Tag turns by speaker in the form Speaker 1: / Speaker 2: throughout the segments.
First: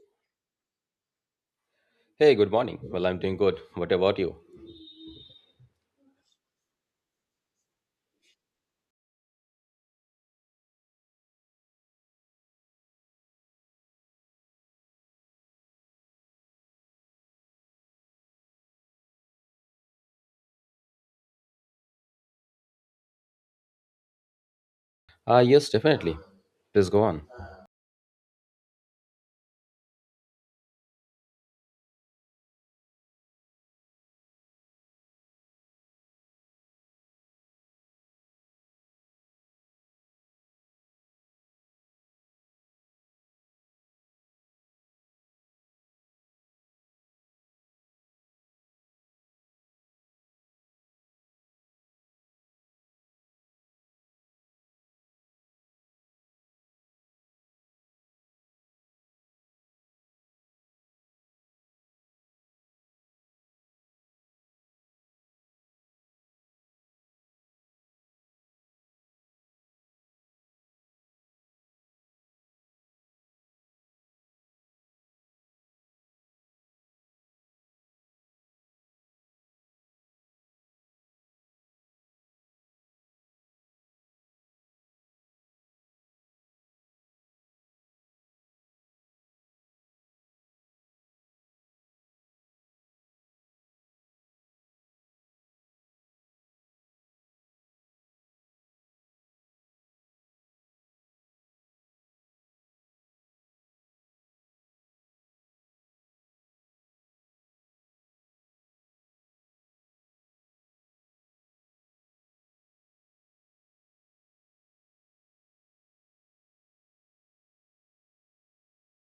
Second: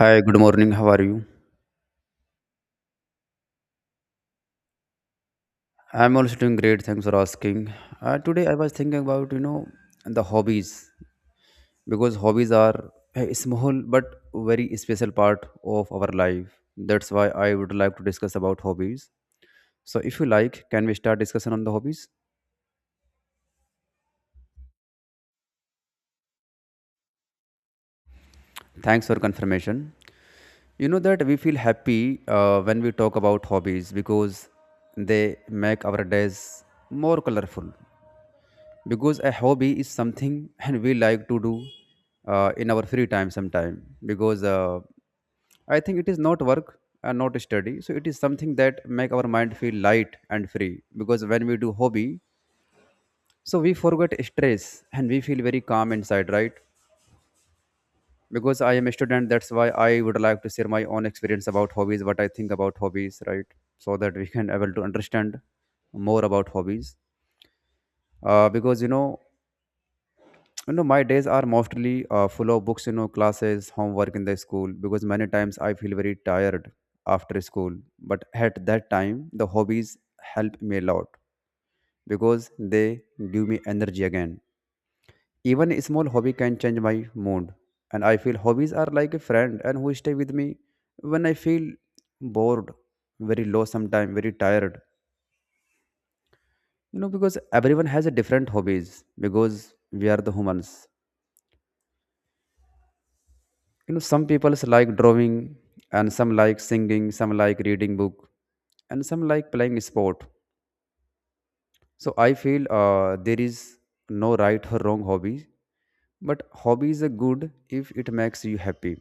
Speaker 1: Hi, good morning. How are you?
Speaker 2: Hey, good morning. Well, I'm doing good. What about you?
Speaker 1: I'm also doing great. Thanks for asking. Today I was thinking about the hobbies because hobbies are a small but very special part of our life. That's why I would like to discuss about hobbies. So if you like, can we start discussion on the hobbies?
Speaker 2: Yes, definitely. Please go on.
Speaker 1: Thanks for confirmation. You know that we feel happy when we talk about hobbies because they make our days more colorful because a hobby is something and we like to do in our free time sometime because I think it is not work and not study, so it is something that make our mind feel light and free because when we do hobby so we forget stress and we feel very calm inside, right? Because I am a student, that's why I would like to share my own experience about hobbies, what I think about hobbies, right? So that we can able to understand more about hobbies because my days are mostly full of books, you know, classes, homework in the school because many times I feel very tired after school, but at that time the hobbies help me a lot because they give me energy again. Even a small hobby can change my mood, and I feel hobbies are like a friend and who stay with me when I feel bored, very low sometime, very tired. You know, because everyone has a different hobbies because we are the humans. You know, some people like drawing and some like singing, some like reading book and some like playing sport. So I feel there is no right or wrong hobby, but hobby is good if it makes you happy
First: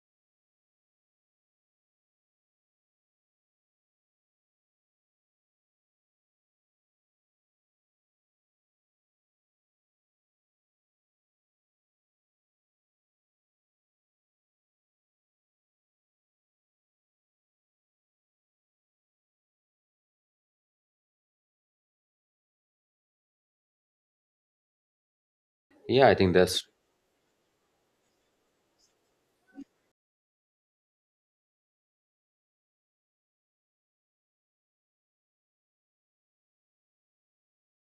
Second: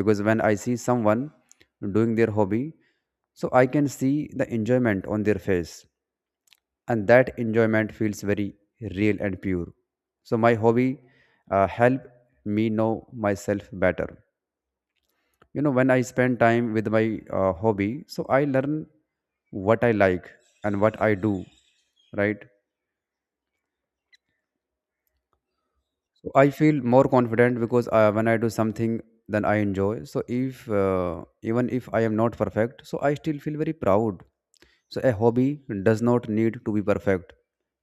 Speaker 1: because when I see someone doing their hobby so I can see the enjoyment on their face, and that enjoyment feels very real and pure. So my hobby help me know myself better. You know, when I spend time with my hobby so I learn what I like and what I do, right?
Speaker 2: Yeah, I
Speaker 1: So
Speaker 2: think
Speaker 1: I
Speaker 2: that's,
Speaker 1: feel more confident because when I do something then I enjoy. So if even if I am not perfect, so I still feel very proud. So a hobby does not need to be perfect.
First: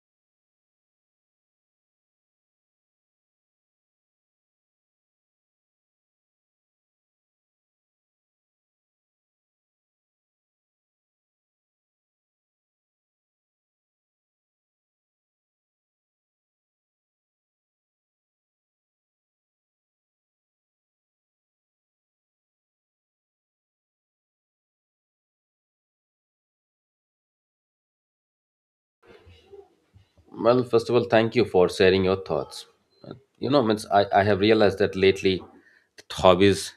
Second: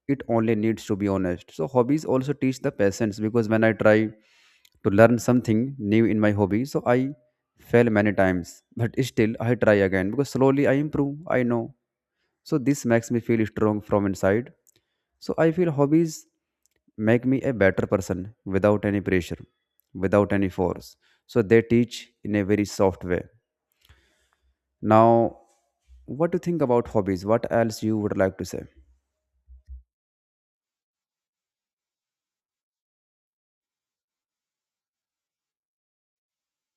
Speaker 1: It only needs to be honest. So hobbies also teach the patience because when I try to learn something new in my hobby, so I fail many times, but still I try again because slowly I improve, I know. So this makes me feel strong from inside, so I feel hobbies make me a better person without any pressure, without any force. So they teach in a very soft way. Now, what do you think about hobbies? What else you would like to say?
Speaker 2: well, first of all, thank you for sharing your thoughts. Means I have realized that lately that hobbies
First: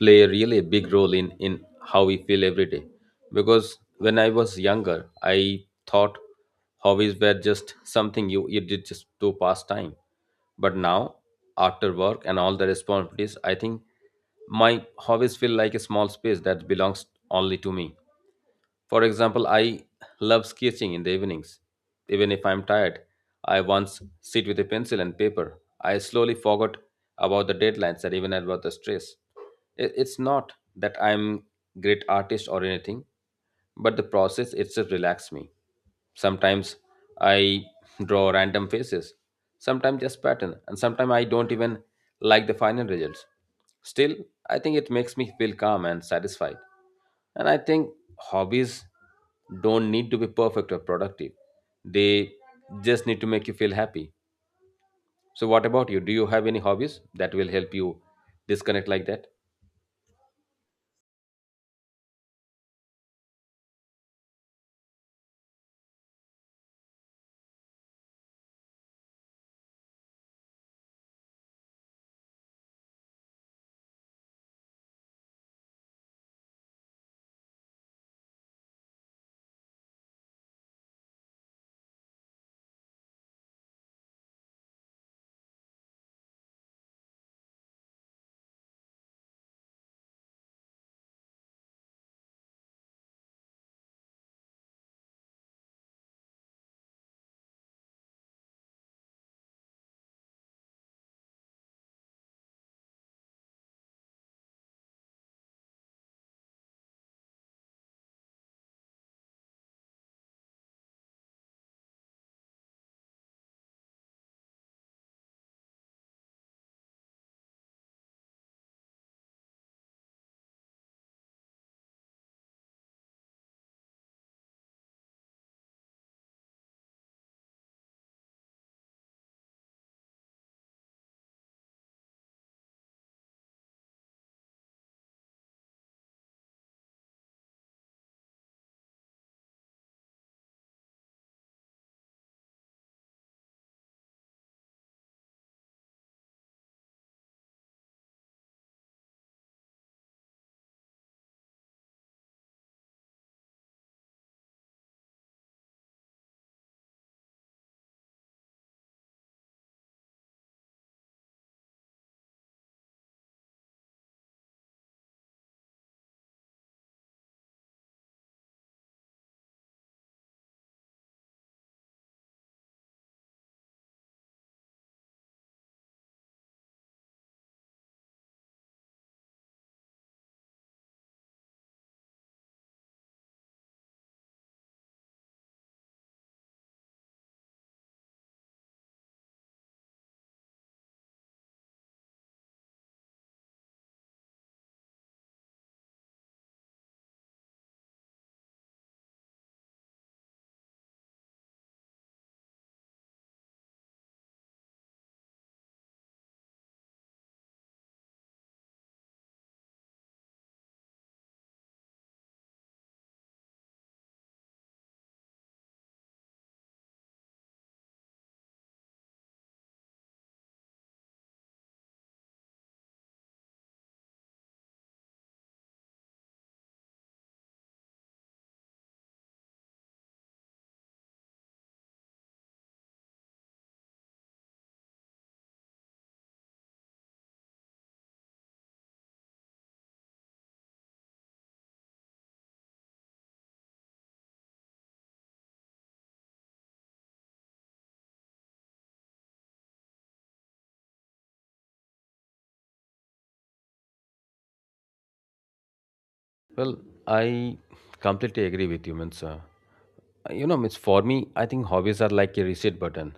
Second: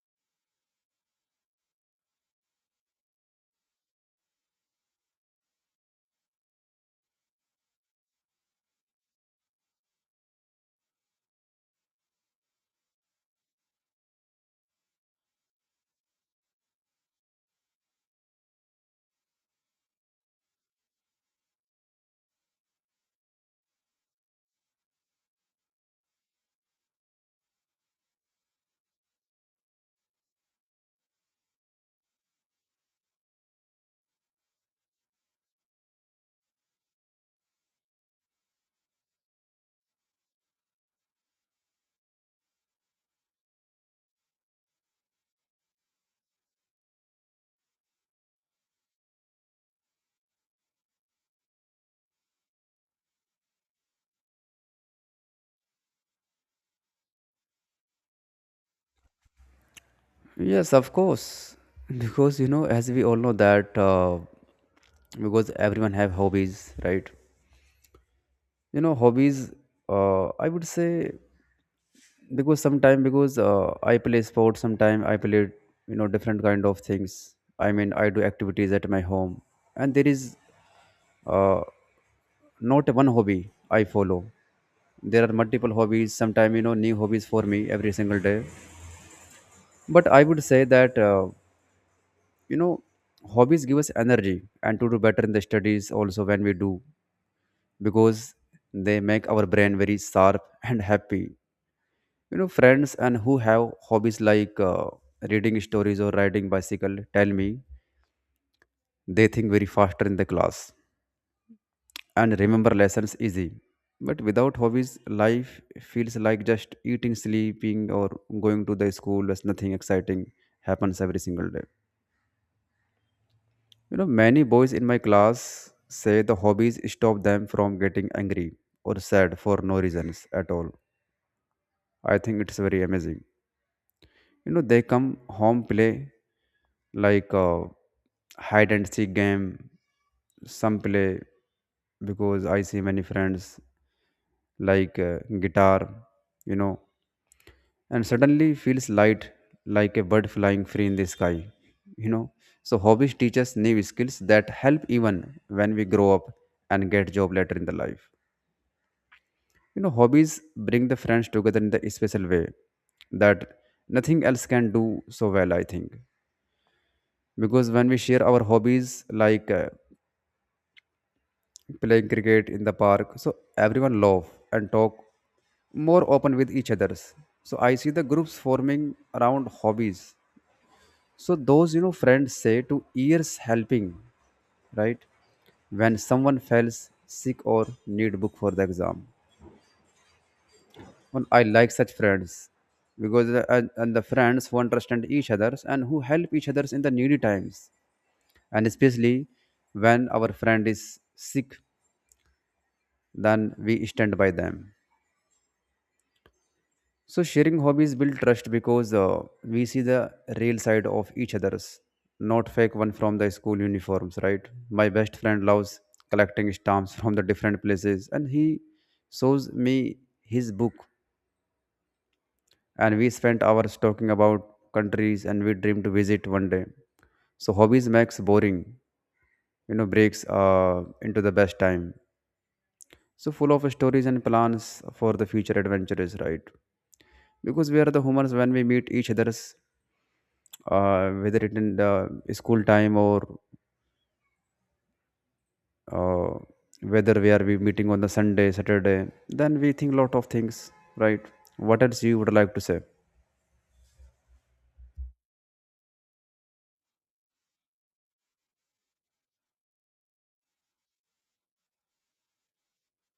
Speaker 2: play a really big role in how we feel every day. Because when I was younger, I thought hobbies were just something you did just to pass time. But now, after work and all the responsibilities, I think my hobbies feel like a small space that belongs only to me. For example, I love sketching in the evenings. Even if I'm tired, I once sit with a pencil and paper. I slowly forgot about the deadlines and even about the stress. It's not that I'm great artist or anything, but the process itself relaxes me. Sometimes I draw random faces, sometimes just pattern, and sometimes I don't even like the final results. Still, I think it makes me feel calm and satisfied. And I think hobbies don't need to be perfect or productive. They just need to make you feel happy. So, what about you? Do you have any hobbies that will help you disconnect like that?
Speaker 1: Yes, of course. Because you know, as we all know that because everyone have hobbies, right? You know, hobbies. I would say because sometime because I play sports, sometime I play, you know, different kind of things. I mean, I do activities at my home, and there is uh, not one hobby I follow. There are multiple hobbies, sometime you know new hobbies for me every single day. But I would say that you know, hobbies give us energy and to do better in the studies also when we do because they make our brain very sharp and happy. You know, friends and who have hobbies like reading stories or riding bicycle tell me they think very faster in the class and remember lessons easy. But without hobbies, life feels like just eating, sleeping, or going to the school, as nothing exciting happens every single day. You know, many boys in my class say the hobbies stop them from getting angry or sad for no reasons at all. I think it's very amazing. You know, they come home, play like hide and seek game, some play because I see many friends like guitar, you know, and suddenly feels light like a bird flying free in the sky, you know. So hobbies teach us new skills that help even when we grow up and get job later in the life. You know, hobbies bring the friends together in the special way that nothing else can do so well, I think, because when we share our hobbies like playing cricket in the park, so everyone laugh and talk more open with each others. So I see the groups forming around hobbies. So those, you know, friends say to ears helping, right, when someone fails sick or need book for the exam. And I like such friends because the, and the friends who understand each others and who help each others in the needy times, and especially when our friend is sick, then we stand by them. So sharing hobbies build trust because we see the real side of each other's, not fake one from the school uniforms, right? My best friend loves collecting stamps from the different places, and he shows me his book, and we spent hours talking about countries, and we dream to visit one day. So hobbies makes boring, you know, breaks into the best time. So full of stories and plans for the future adventures, right? Because we are the humans, when we meet each others whether it in the school time or uh, whether we meeting on the sunday, saturday, then we think lot of things, right? What else you would like to say?
Speaker 2: Well, I completely agree with you, means means for me, I think hobbies are like a reset button.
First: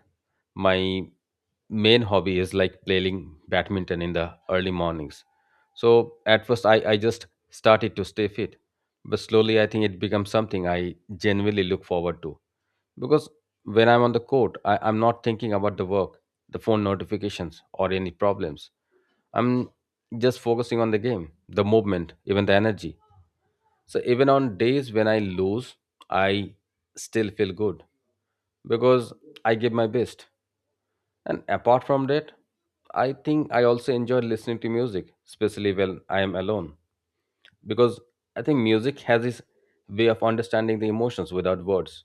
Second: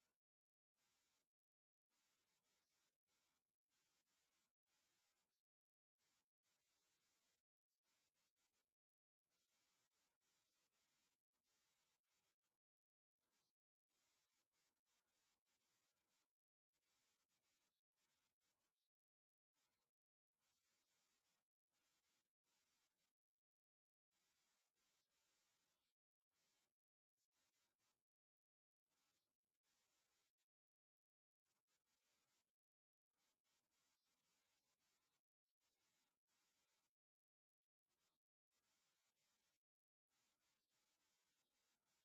Speaker 2: My main hobby is like playing badminton in the early mornings. So at first, I just started to stay fit, but slowly, I think it becomes something I genuinely look forward to. Because when I'm on the court, I'm not thinking about the work, the phone notifications, or any problems. I'm just focusing on the game, the movement, even the energy. So even on days when I lose, I still feel good because I give my best. And apart from that, I think I also enjoy listening to music, especially when I am alone, because I think music has this way of understanding the emotions without words.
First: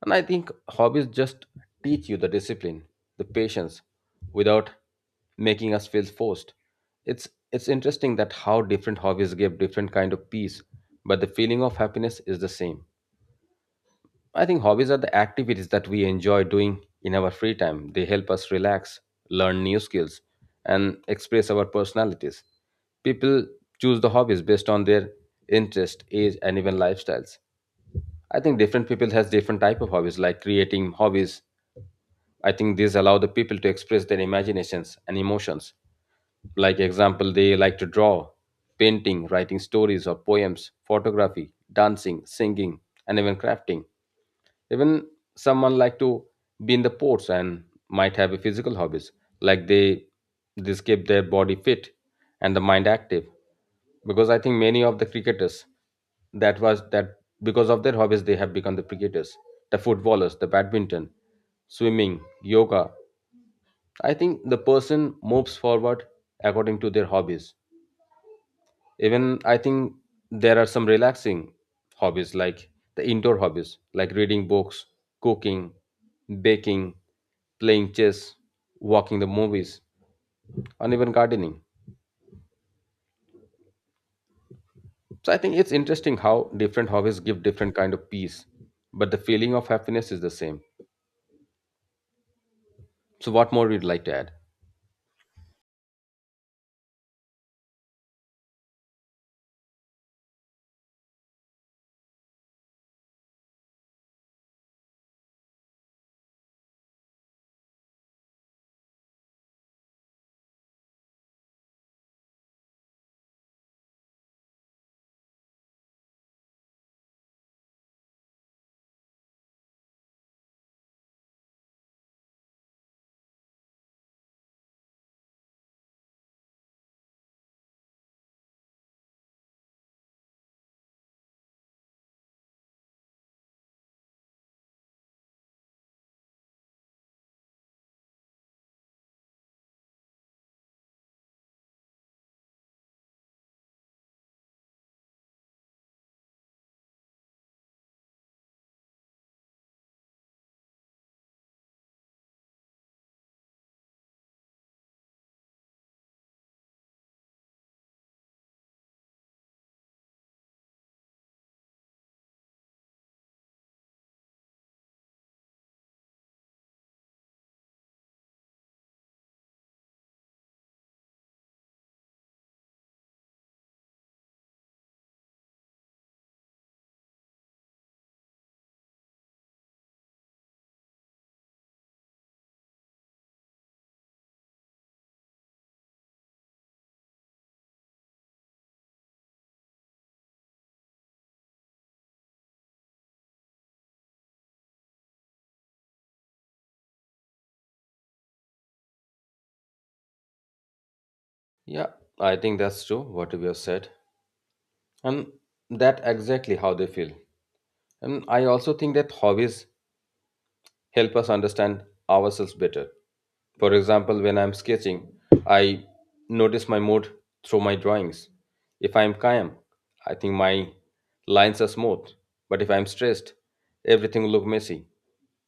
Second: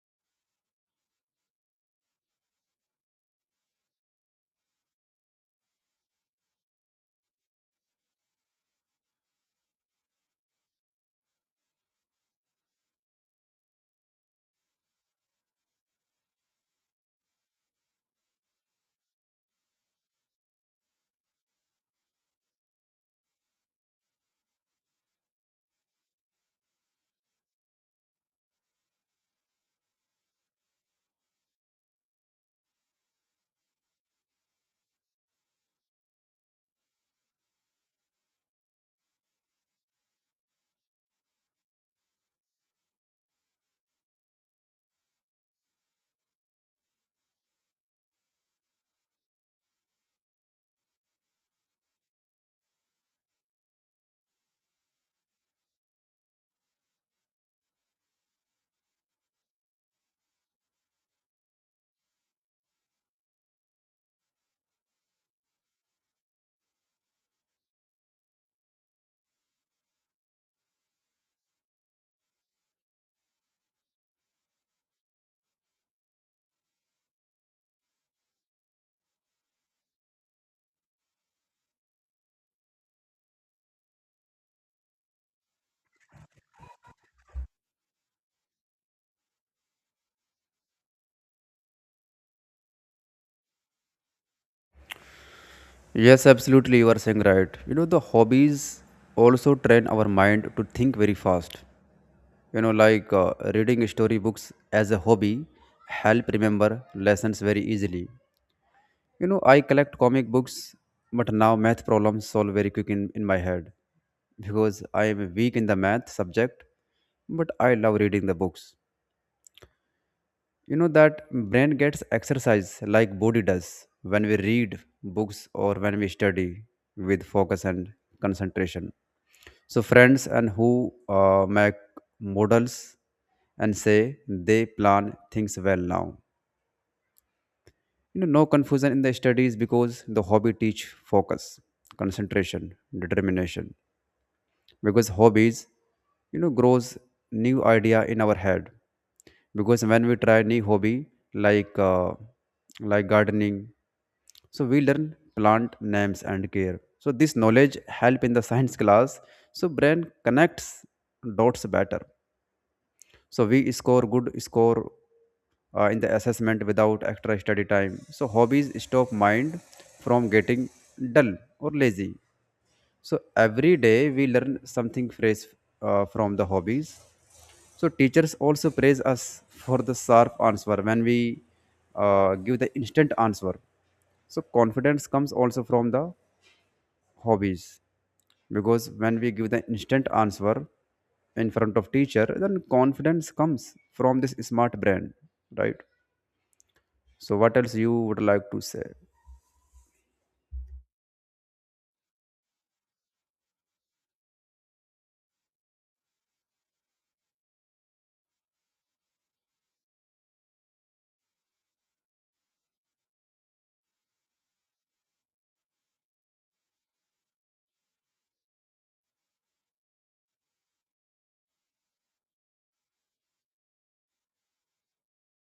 Speaker 2: And I think hobbies just teach you the discipline, the patience, without making us feel forced. It's interesting that how different hobbies give different kind of peace, but the feeling of happiness is the same. I think hobbies are the activities that we enjoy doing in our free time. They help us relax, learn new skills, and express our personalities. People choose the hobbies based on their interest, age, and even lifestyles. I think different people has different type of hobbies, like creating hobbies. I think these allow the people to express their imaginations and emotions. Like example, they like to draw, painting, writing stories or poems, photography, dancing, singing, and even crafting. Even someone like to be in the ports and might have a physical hobbies. Like they this keep their body fit and the mind active. Because I think many of the cricketers that was that because of their hobbies they have become the cricketers, the footballers, the badminton, swimming, yoga, I think the person moves forward according to their hobbies. Even I think there are some relaxing hobbies like the indoor hobbies like reading books, cooking, baking, playing chess, walking the movies, and even gardening. So I think it's interesting how different hobbies give different kind of peace, but the feeling of happiness is the same. So what more you'd like to add?
Speaker 1: Yes, absolutely, you are saying right. You know, the hobbies also train our mind to think very fast. You know, like reading story books as a hobby help remember lessons very easily. You know, I collect comic books, but now math problems solve very quick in my head because I am weak in the math subject, but I love reading the books. You know that brain gets exercise like body does when we read books or when we study with focus and concentration. So friends and who make models and say they plan things well now, you know, no confusion in the studies because the hobby teach focus, concentration, determination. Because hobbies, you know, grows new idea in our head because when we try new hobby like gardening, so we learn plant names and care, so this knowledge help in the science class. So brain connects dots better, so we score good score in the assessment without extra study time. So hobbies stop mind from getting dull or lazy. So every day we learn something fresh from the hobbies. So teachers also praise us for the sharp answer when we give the instant answer. So confidence comes also from the hobbies because when we give the instant answer in front of teacher, then confidence comes from this smart brain, right? So what else you would like to say?
Speaker 2: Yeah, I think that's true what you have said. And that exactly how they feel. And I also think that hobbies help us understand ourselves better. For example, when I'm sketching, I notice my mood through my drawings. If I'm calm, I think my lines are smooth. But if I'm stressed, everything will look messy.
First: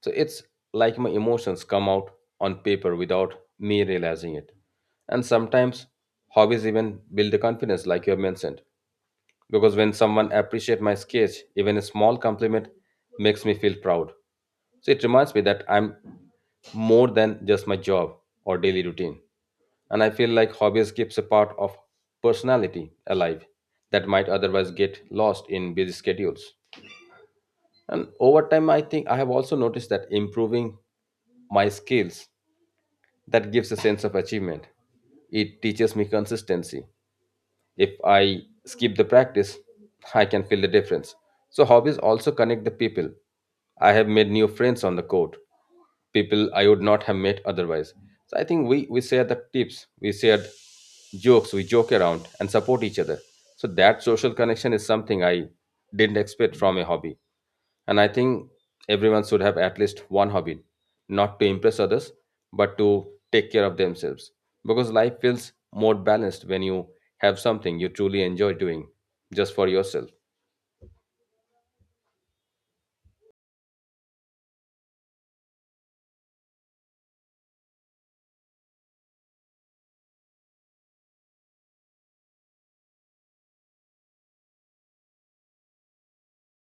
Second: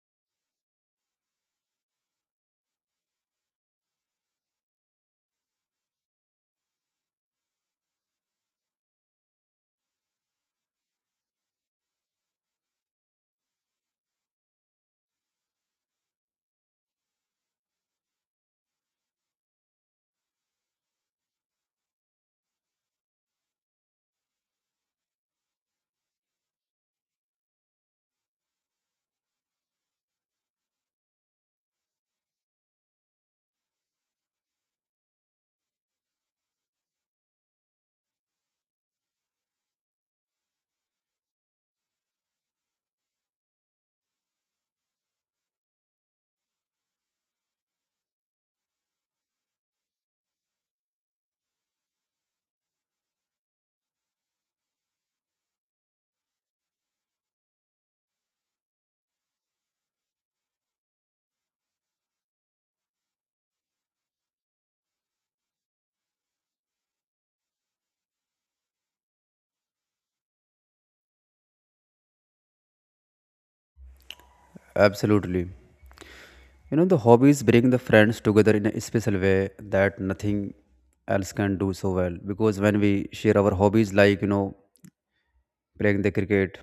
Speaker 2: So it's like my emotions come out on paper without me realizing it. And sometimes hobbies even build the confidence, like you have mentioned, because when someone appreciates my sketch, even a small compliment makes me feel proud. So it reminds me that I'm more than just my job or daily routine. And I feel like hobbies keeps a part of personality alive that might otherwise get lost in busy schedules. And over time, I think I have also noticed that improving my skills, that gives a sense of achievement. It teaches me consistency. If I skip the practice, I can feel the difference. So hobbies also connect the people. I have made new friends on the court, people I would not have met otherwise. So I think we share the tips, we share jokes, we joke around and support each other. So that social connection is something I didn't expect from a hobby. And I think everyone should have at least one hobby, not to impress others, but to take care of themselves. Because life feels more balanced when you have something you truly enjoy doing just for yourself.
Speaker 1: Absolutely. You know, the hobbies bring the friends together in a special way that nothing else can do so well. Because when we share our hobbies, like, you know, playing the cricket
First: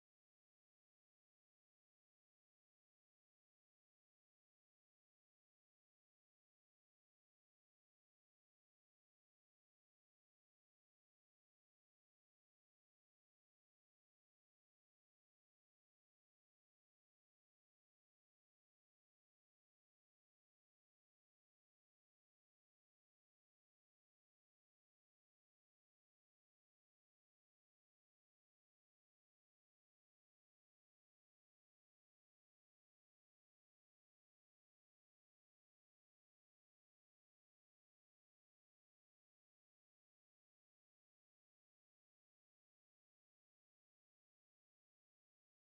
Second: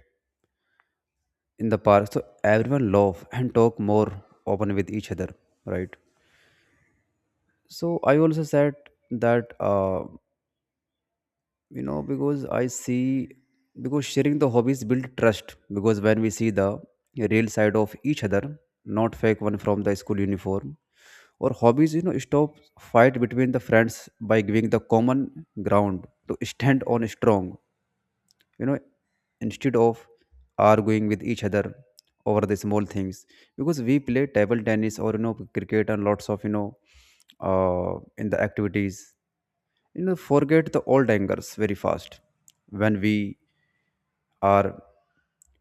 Speaker 1: in the park, so everyone laugh and talk more open with each other, right? So I also said that you know, because I see because sharing the hobbies build trust because when we see the real side of each other, not fake one from the school uniform. Or hobbies, you know, stop fight between the friends by giving the common ground to stand on strong. You know, instead of arguing with each other over the small things, because we play table tennis or, you know, cricket and lots of, you know, in the activities, you know, forget the old angers very fast when we are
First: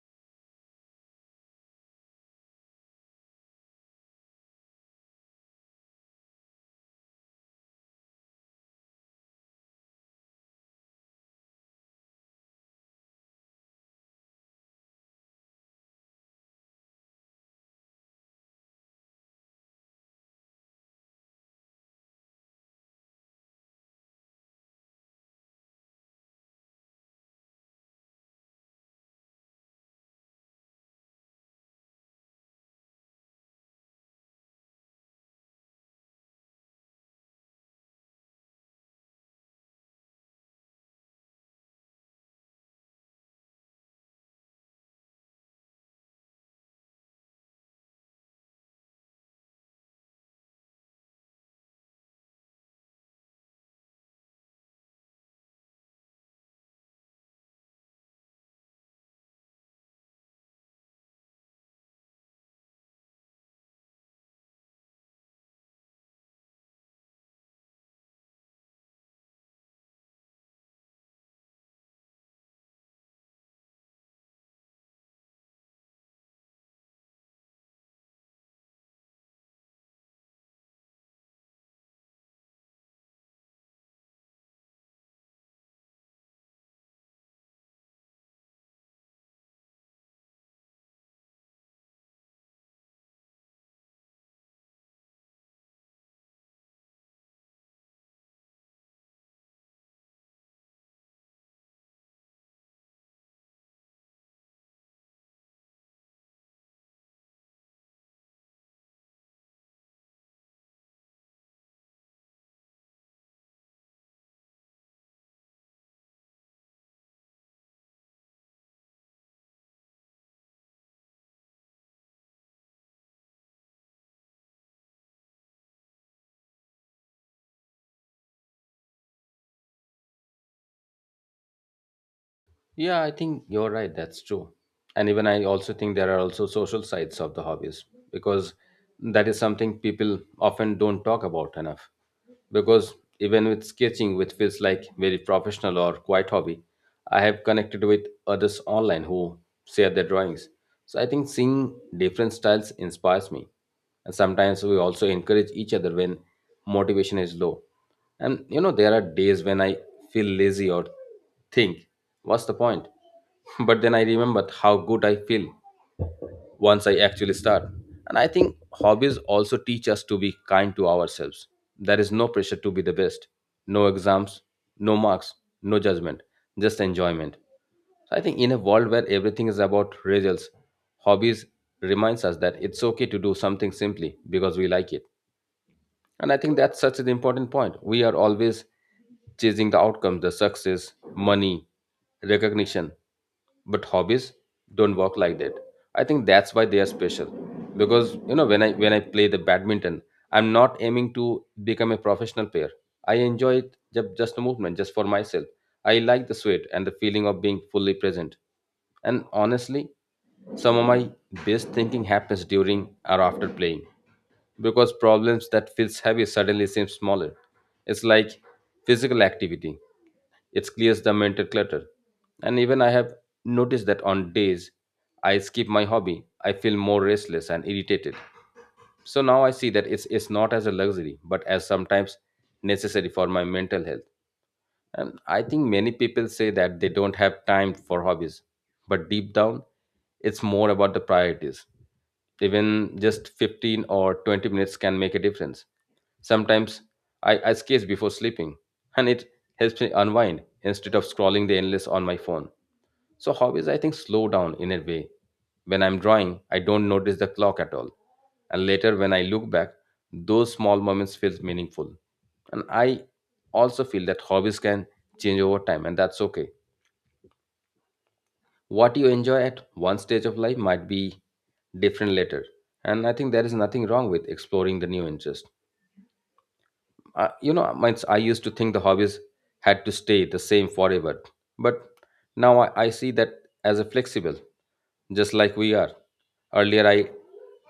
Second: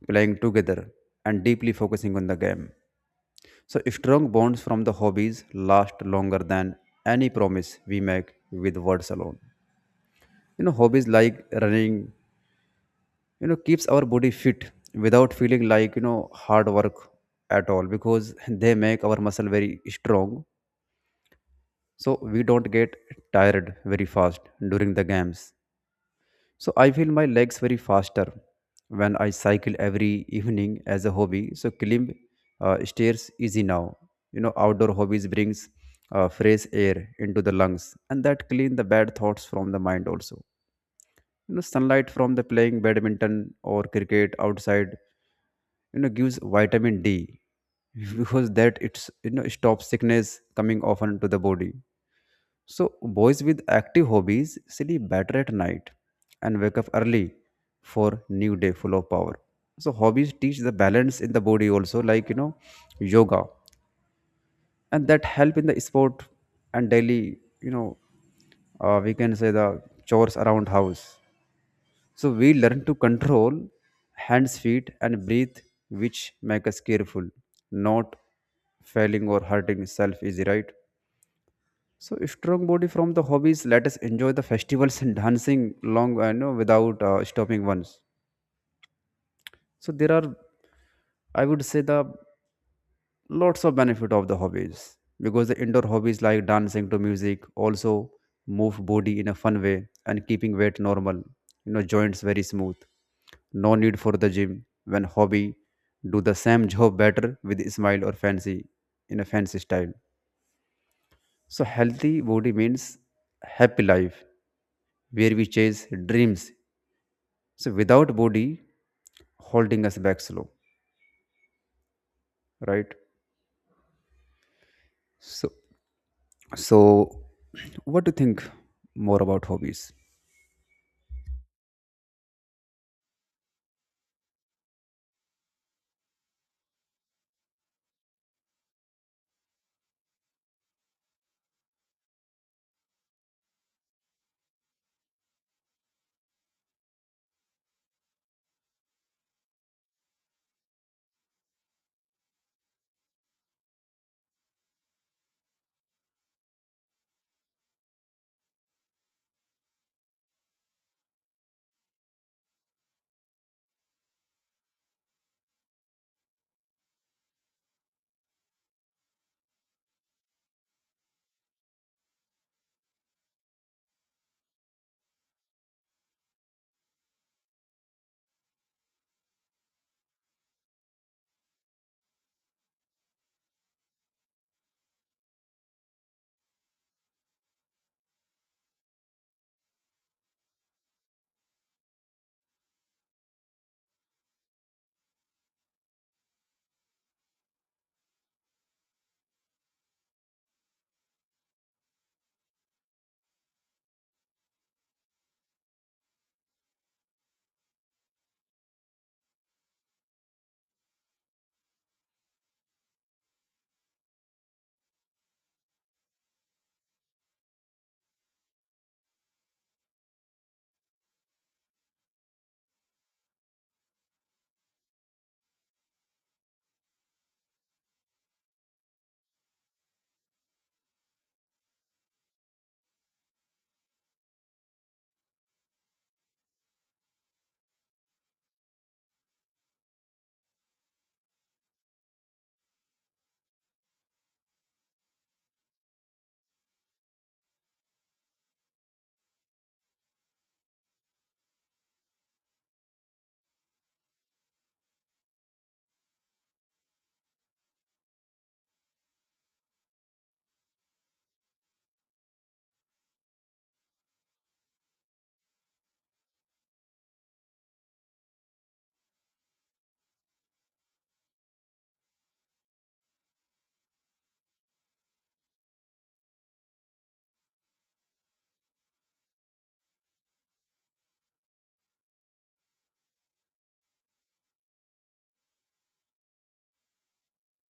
Speaker 1: playing together and deeply focusing on the game. So strong bonds from the hobbies last longer than any promise we make with words alone. You know, hobbies like running, you know, keeps our body fit without feeling like, you know, hard work at all because they make our muscle very strong, so we don't get tired very fast during the games. So I feel my legs very faster when I cycle every evening as a hobby. So climb stairs easy now. You know, outdoor hobbies brings fresh air into the lungs, and that clean the bad thoughts from the mind also. You know, sunlight from the playing badminton or cricket outside, you know, gives vitamin D because that it's, you know, stops sickness coming often to the body. So boys with active hobbies sleep better at night and wake up early for new day full of power. So hobbies teach the balance in the body also, like, you know, yoga, and that help in the sport and daily, you know, we can say the chores around house. So, we learn to control hands, feet, and breathe, which make us careful, not failing or hurting self easy, right? So strong body from the hobbies. Let us enjoy the festivals and dancing long, I know, without stopping once. So there are, I would say, the lots of benefit of the hobbies because the indoor hobbies like dancing to music also move body in a fun way and keeping weight normal. You know, joints very smooth. No need for the gym. When hobby, do the same job better with a smile or fancy in a fancy style. So, healthy body means happy life where we chase dreams. So, without body holding us back slow, right? So, so what do you think more about hobbies?
Speaker 2: Yeah, I think you're right. That's true. And even I also think there are also social sides of the hobbies, because that is something people often don't talk about enough. Because even with sketching, which feels like very professional or quite hobby, I have connected with others online who share their drawings. So I think seeing different styles inspires me, and sometimes we also encourage each other when motivation is low. And there are days when I feel lazy or think, what's the point? But then I remembered how good I feel once I actually start. And I think hobbies also teach us to be kind to ourselves. There is no pressure to be the best, no exams, no marks, no judgment, just enjoyment. So I think in a world where everything is about results, hobbies reminds us that it's okay to do something simply because we like it. And I think that's such an important point. We are always chasing the outcomes, the success, money, recognition. But hobbies don't work like that. I think that's why they are special. Because when I play the badminton, I'm not aiming to become a professional player. I enjoy it just a movement, just for myself. I like the sweat and the feeling of being fully present. And honestly, some of my best thinking happens during or after playing, because problems that feels heavy suddenly seem smaller. It's like physical activity. It clears the mental clutter. And even I have noticed that on days I skip my hobby, I feel more restless and irritated. So now I see that it's not as a luxury, but as sometimes necessary for my mental health. And I think many people say that they don't have time for hobbies, but deep down, it's more about the priorities. Even just 15 or 20 minutes can make a difference. Sometimes I sketch before sleeping, and it helps me unwind instead of scrolling the endless on my phone. So hobbies, I think, slow down in a way. When I'm drawing, I don't notice the clock at all. And later, when I look back, those small moments feel meaningful. And I also feel that hobbies can change over time, and that's okay. What you enjoy at one stage of life might be different later. And I think there is nothing wrong with exploring the new interest. I used to think the hobbies had to stay the same forever, but now I see that as a flexible, just like we are. Earlier I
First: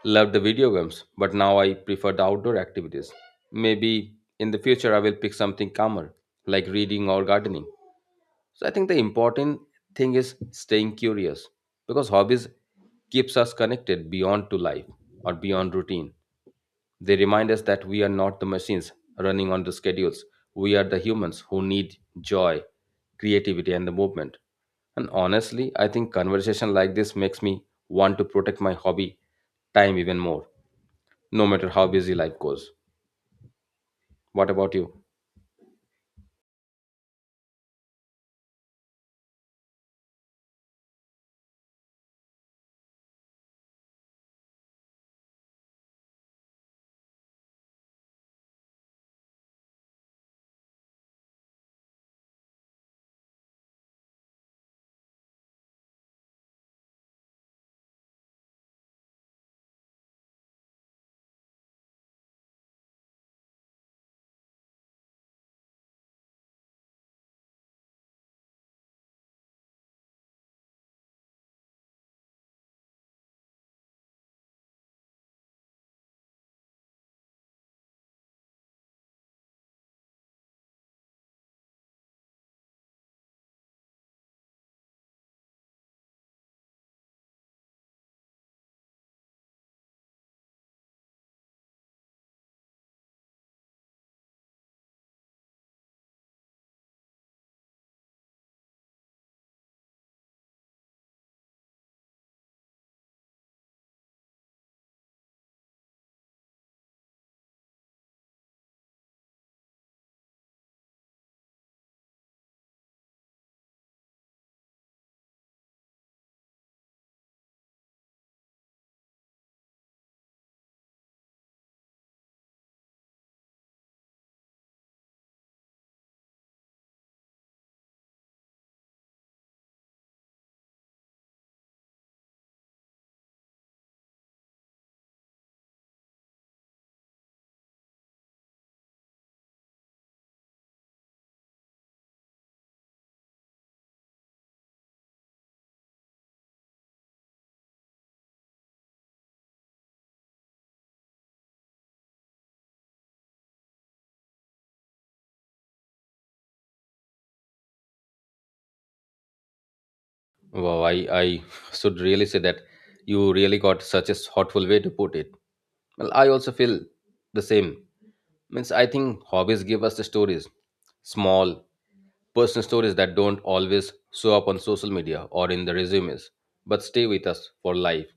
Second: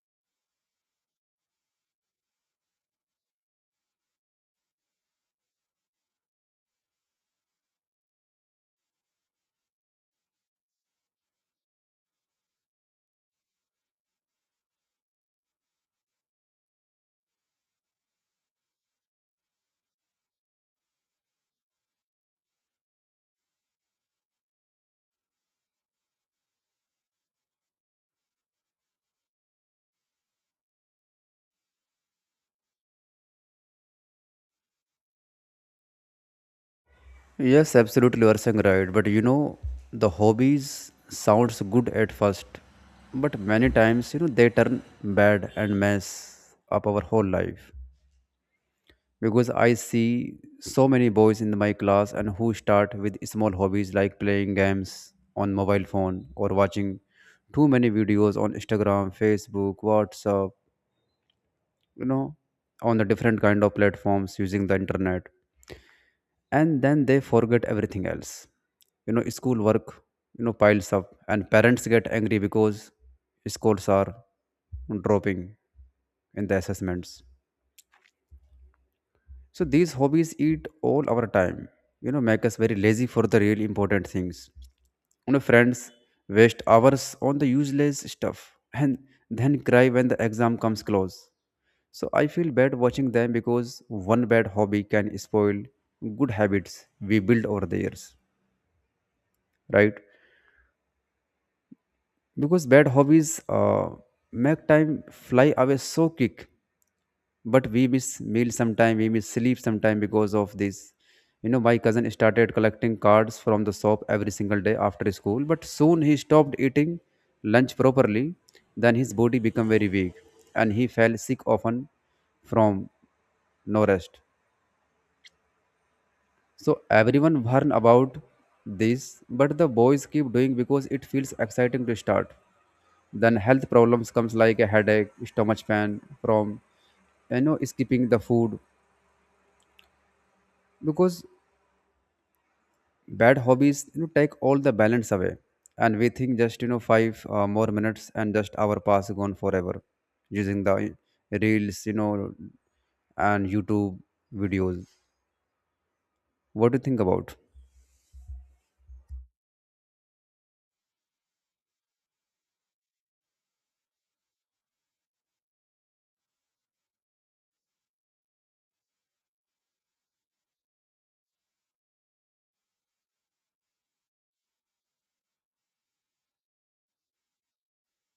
Speaker 2: loved the video games, but now I prefer the outdoor activities. Maybe in the future I will pick something calmer, like reading or gardening. So I think the important thing is staying curious, because hobbies keeps us connected beyond to life or beyond routine. They remind us that we are not the machines running on the schedules. We are the humans who need joy, creativity, and the movement. And honestly, I think conversation like this makes me want to protect my hobby time even more, no matter how busy life goes. What about you?
Speaker 1: Yes, absolutely, you are saying right. But you know, the hobbies sounds good at first, but many times you know they turn bad and mess up our whole life. Because I see so many boys in my class and who start with small hobbies like playing games on mobile phone or watching too many videos on Instagram, Facebook, WhatsApp, you know, on the different kind of platforms using the internet and then they forget everything else. You know, school work, you know, piles up and parents get angry because scores are dropping in the assessments. So these hobbies eat all our time, you know, make us very lazy for the real important things. You know, friends waste hours on the useless stuff and then cry when the exam comes close. So I feel bad watching them because one bad hobby can spoil good habits we build over the years, right? Because bad hobbies make time fly away so quick, but we miss meals sometime, we miss sleep sometime because of this. You know, my cousin started collecting cards from the shop every single day after school, but soon he stopped eating lunch properly. Then his body became very weak and he fell sick often from no rest. So everyone warn about this, but the boys keep doing because it feels exciting to start. Then health problems comes like a headache, stomach pain from, you know, skipping the food, because bad hobbies, you know, take all the balance away. And we think just, you know, five more minutes and just our pass gone forever, using the reels, you know, and youtube videos. What do you think about?
Speaker 2: Wow, I should really say that you really got such a thoughtful way to put it. Well, I also feel the same. Means I think hobbies give us the stories, small personal stories that don't always show up on social media or in the resumes, but stay with us for life.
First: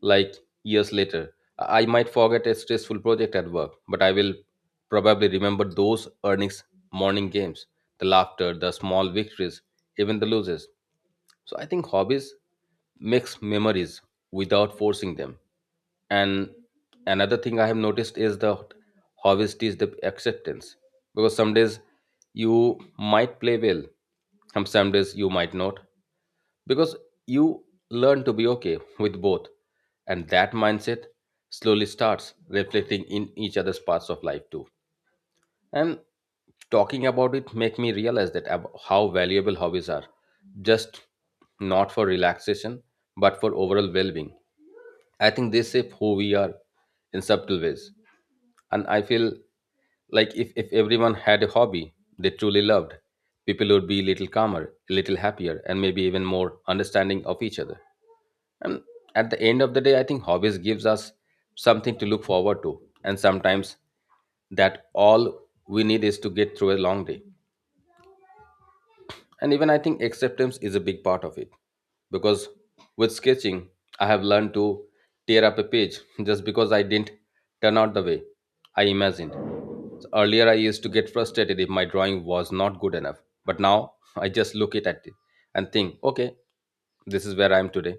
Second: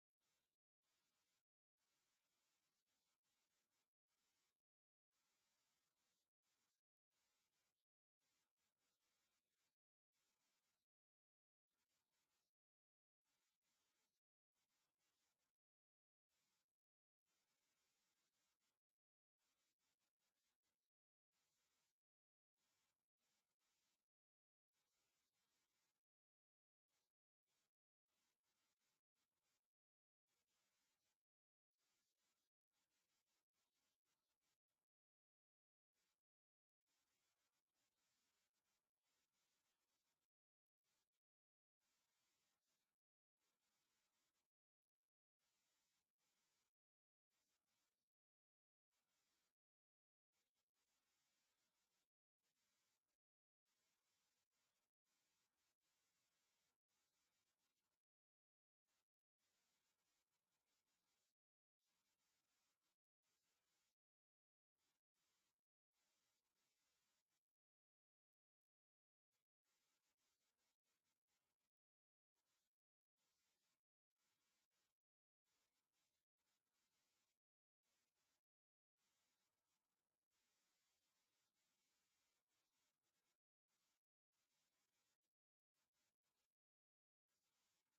Speaker 2: Like years later, I might forget a stressful project at work, but I will probably remember those earnings morning games, the laughter, the small victories, even the losses. So I think hobbies makes memories without forcing them. And another thing I have noticed is the hobbies teach the acceptance, because some days you might play well, and some days you might not, because you learn to be okay with both, and that mindset slowly starts reflecting in each other's parts of life too. And talking about it make me realize that how valuable hobbies are, just not for relaxation, but for overall well-being. I think they shape who we are in subtle ways. And I feel like if everyone had a hobby they truly loved, people would be a little calmer, a little happier, and maybe even more understanding of each other. And at the end of the day, I think hobbies gives us something to look forward to, and sometimes that all we need is to get through a long day. And even I think acceptance is a big part of it. Because with sketching, I have learned to tear up a page just because I didn't turn out the way I imagined. So earlier, I used to get frustrated if my drawing was not good enough. But now I just look it at it and think, okay, this is where I am today.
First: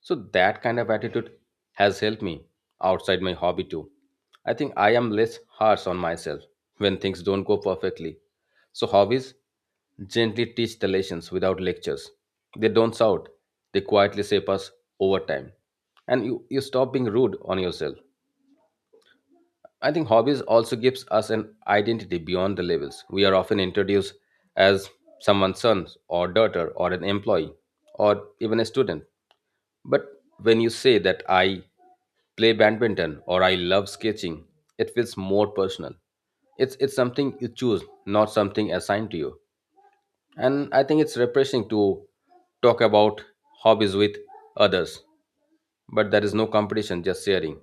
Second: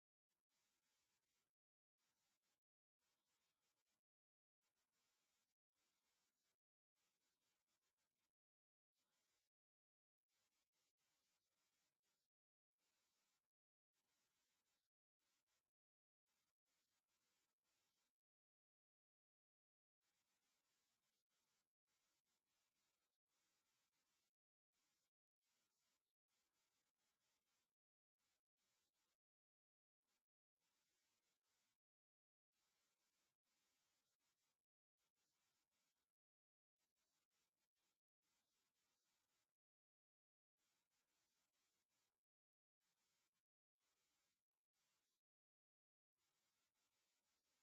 Speaker 2: So that kind of attitude has helped me outside my hobby too. I think I am less harsh on myself when things don't go perfectly. So hobbies gently teach the lessons without lectures. They don't shout, they quietly shape us over time. And you stop being rude on yourself. I think hobbies also gives us an identity beyond the labels. We are often introduced as someone's son or daughter or an employee or even a student. But when you say that I play badminton or I love sketching, it feels more personal. It's something you choose, not something assigned to you. And I think it's refreshing to talk about hobbies with others. But there is no competition, just sharing.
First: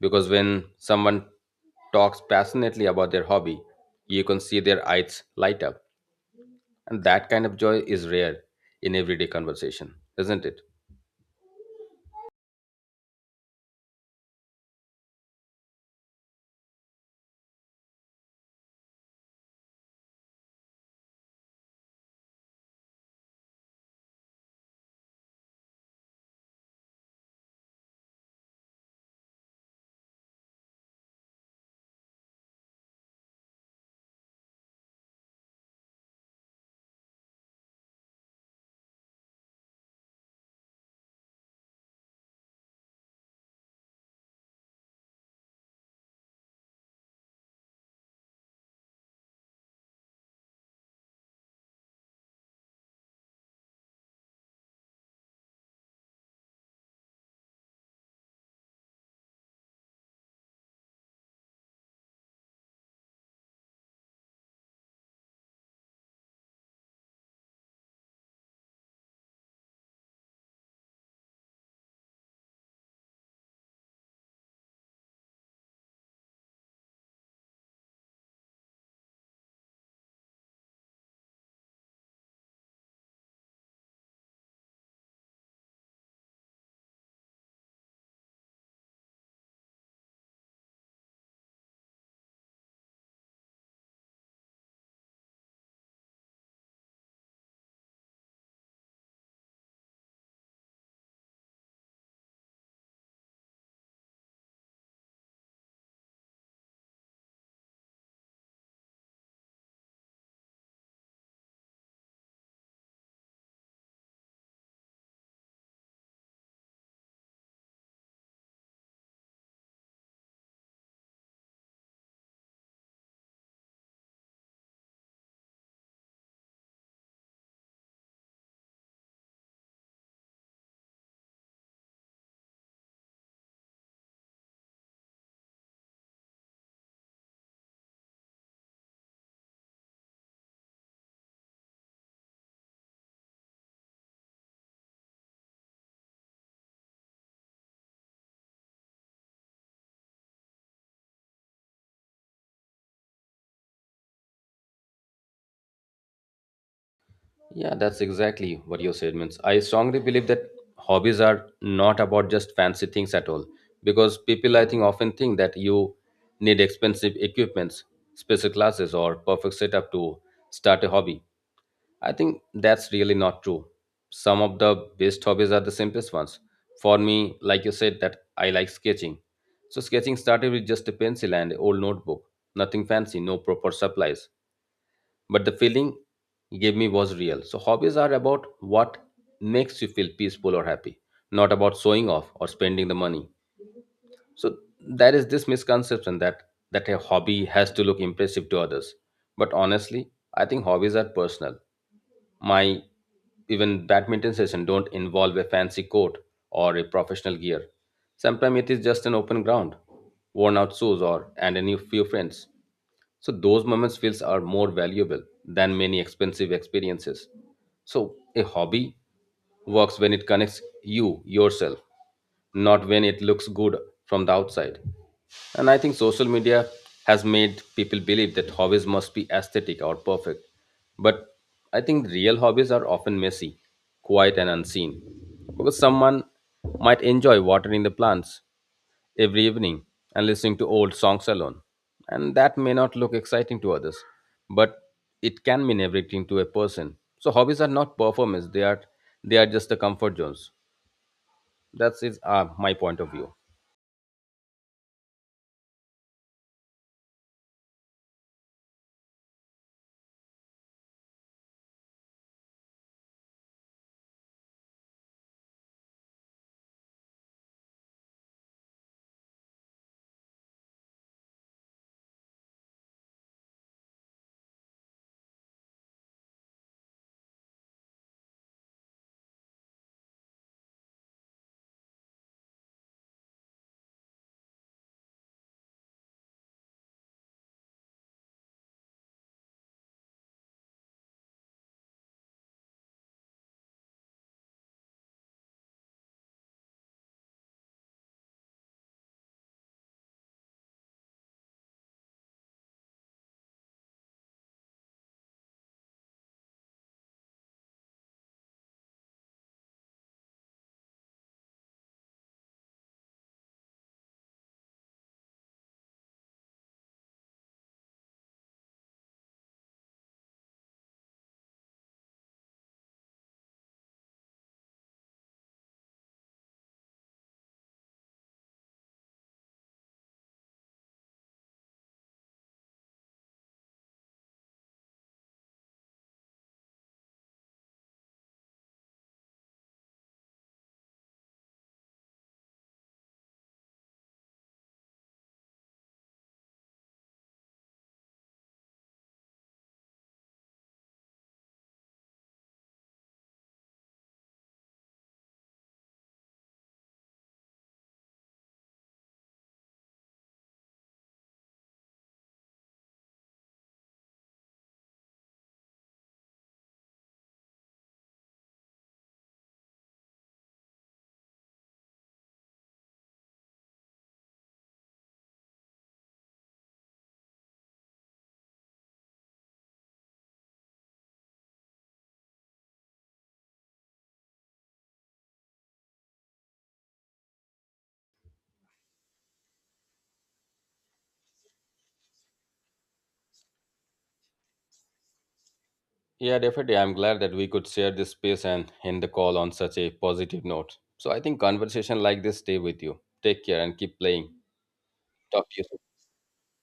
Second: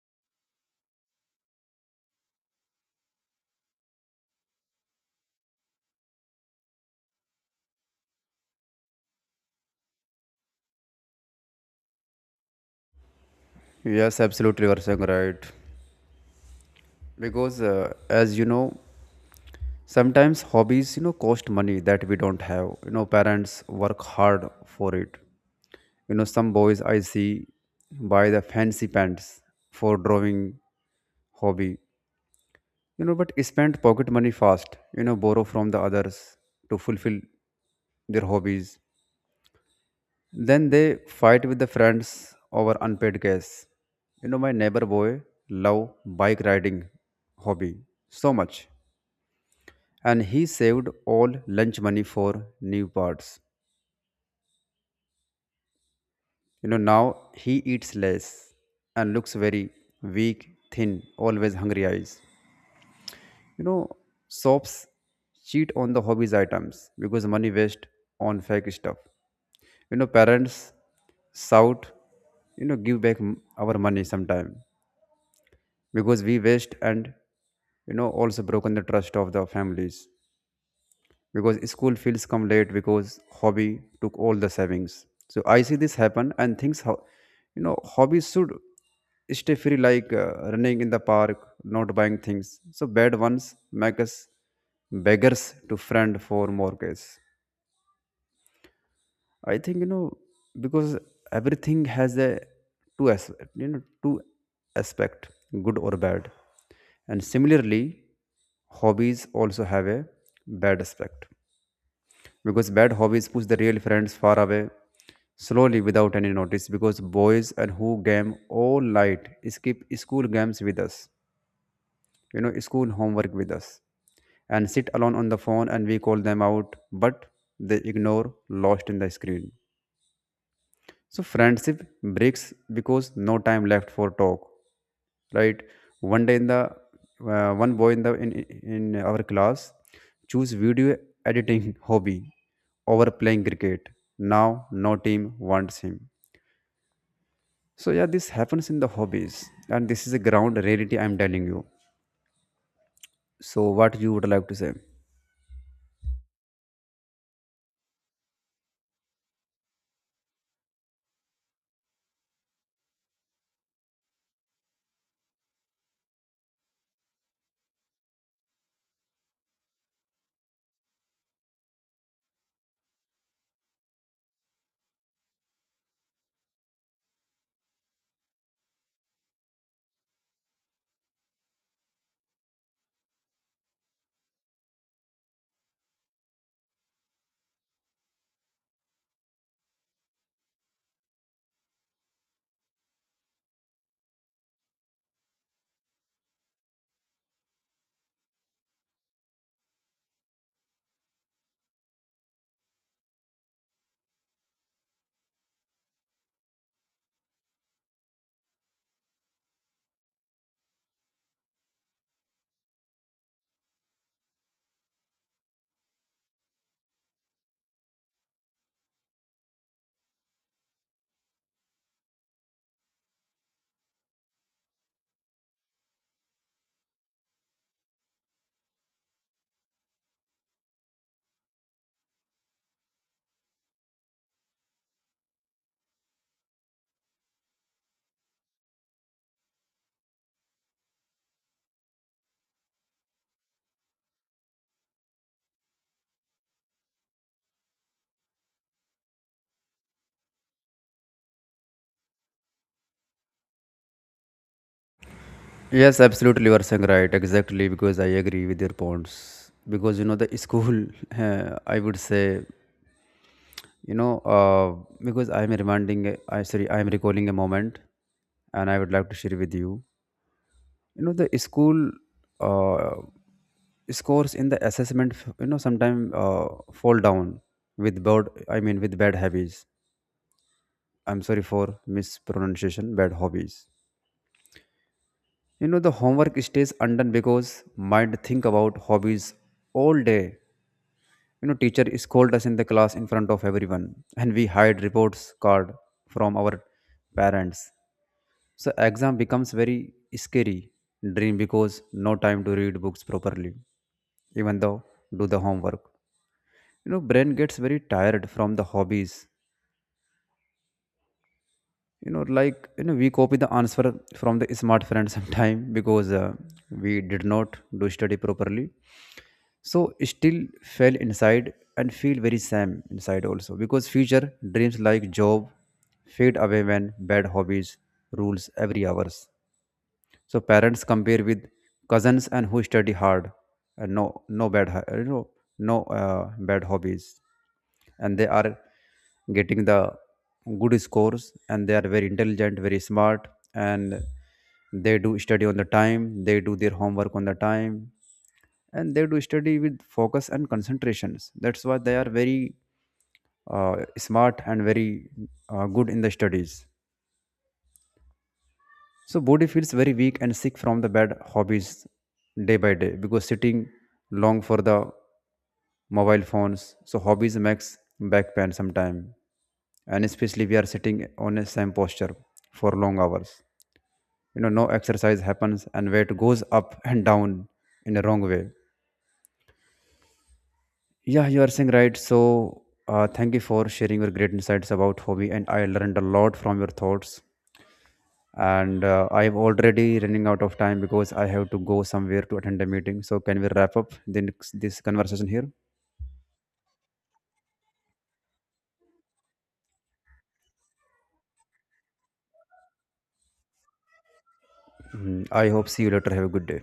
Speaker 2: Because when someone talks passionately about their hobby, you can see their eyes light up. And that kind of joy is rare in everyday conversation, isn't it?
Speaker 1: Yes, absolutely, you are saying right. Because as you know, sometimes hobbies, you know, cost money that we don't have. You know, parents work hard for it. You know, some boys I see buy the fancy pants for drawing hobby. You know, but spend pocket money fast, you know, borrow from the others to fulfill their hobbies. Then they fight with the friends over unpaid gas. You know, my neighbor boy love bike riding hobby so much. And he saved all lunch money for new parts. You know, now he eats less and looks very weak, thin, always hungry eyes. You know, shops cheat on the hobbies items because money waste on fake stuff. You know, parents shout, you know, give back our money sometime because we waste and, you know, also broken the trust of the families because school feels come late because hobby took all the savings. So I see this happen and things how, you know, hobbies should stay free like running in the park, not buying things. So bad ones make us beggars to friend for more case. I think, you know, because everything has a two, as you know, two aspect, good or bad, and similarly hobbies also have a bad aspect, because bad hobbies push the real friends far away slowly without any notice, because boys and who game all night skip school games with us, you know, school homework with us, and sit alone on the phone and we call them out, but they ignore lost in the screen. So friendship breaks because no time left for talk, right? One day in the one boy in the in our class choose video editing hobby over playing cricket. Now no team wants him. So yeah, this happens in the hobbies, and this is a ground reality I'm telling you. So what you would like to say?
Speaker 2: Yeah, that's exactly what your statements. I strongly believe that hobbies are not about just fancy things at all, because people I think often think that you need expensive equipments, special classes, or perfect setup to start a hobby. I think that's really not true. Some of the best hobbies are the simplest ones. For me, like you said, that I like sketching. So sketching started with just a pencil and an old notebook. Nothing fancy, no proper supplies, but the feeling he gave me was real. So hobbies are about what makes you feel peaceful or happy, not about showing off or spending the money. So there is this misconception that a hobby has to look impressive to others. But honestly, I think hobbies are personal. My even badminton session don't involve a fancy court or a professional gear. Sometimes it is just an open ground, worn out shoes or and a new few friends. So those moments feels are more valuable than many expensive experiences. So a hobby works when it connects you yourself, not when it looks good from the outside. And I think social media has made people believe that hobbies must be aesthetic or perfect. But I think real hobbies are often messy, quiet, and unseen. Because someone might enjoy watering the plants every evening and listening to old songs alone. And that may not look exciting to others, but it can mean everything to a person. So hobbies are not performance; they are just the comfort zones. That's is my point of view.
Speaker 1: Yes, absolutely, you are saying right. Exactly, because I agree with your points. Because you know the school, I would say, you know, because I am reminding, a- I sorry, I am recalling a moment, and I would like to share with you. You know, the school uh, scores in the assessment, you know, sometimes fall down with bad. I mean, with bad habits. I'm sorry for mispronunciation. Bad hobbies. You know, the homework stays undone because mind think about hobbies all day. You know, teacher scold us in the class in front of everyone and we hide reports card from our parents. So exam becomes very scary dream because no time to read books properly, even though do the homework. You know, brain gets very tired from the hobbies. You know, like, you know, we copy the answer from the smart friend sometime because we did not do study properly. So still fell inside and feel very same inside also because future dreams like job fade away when bad hobbies rules every hours. So parents compare with cousins and who study hard and no bad you know, no bad hobbies, and they are getting the good scores and they are very intelligent, very smart, and they do study on the time, they do their homework on the time, and they do study with focus and concentrations. That's why they are very smart and very good in the studies. So body feels very weak and sick from the bad hobbies day by day because sitting long for the mobile phones. So hobbies makes back pain sometime, and especially we are sitting on a same posture for long hours. You know, no exercise happens and weight goes up and down in a wrong way. Yeah, you are saying right. So, thank you for sharing your great insights about hobby, and I learned a lot from your thoughts. And I'm already running out of time because I have to go somewhere to attend a meeting. So, can we wrap up then this conversation here?
Speaker 2: Yeah, definitely. I'm glad that we could share this space and end the call on such a positive note. So I think conversation like this stay with you. Take care and keep playing.
Speaker 1: Mhm.
Speaker 2: Talk
Speaker 1: I
Speaker 2: to you
Speaker 1: hope
Speaker 2: soon.
Speaker 1: see you later. Have a good day.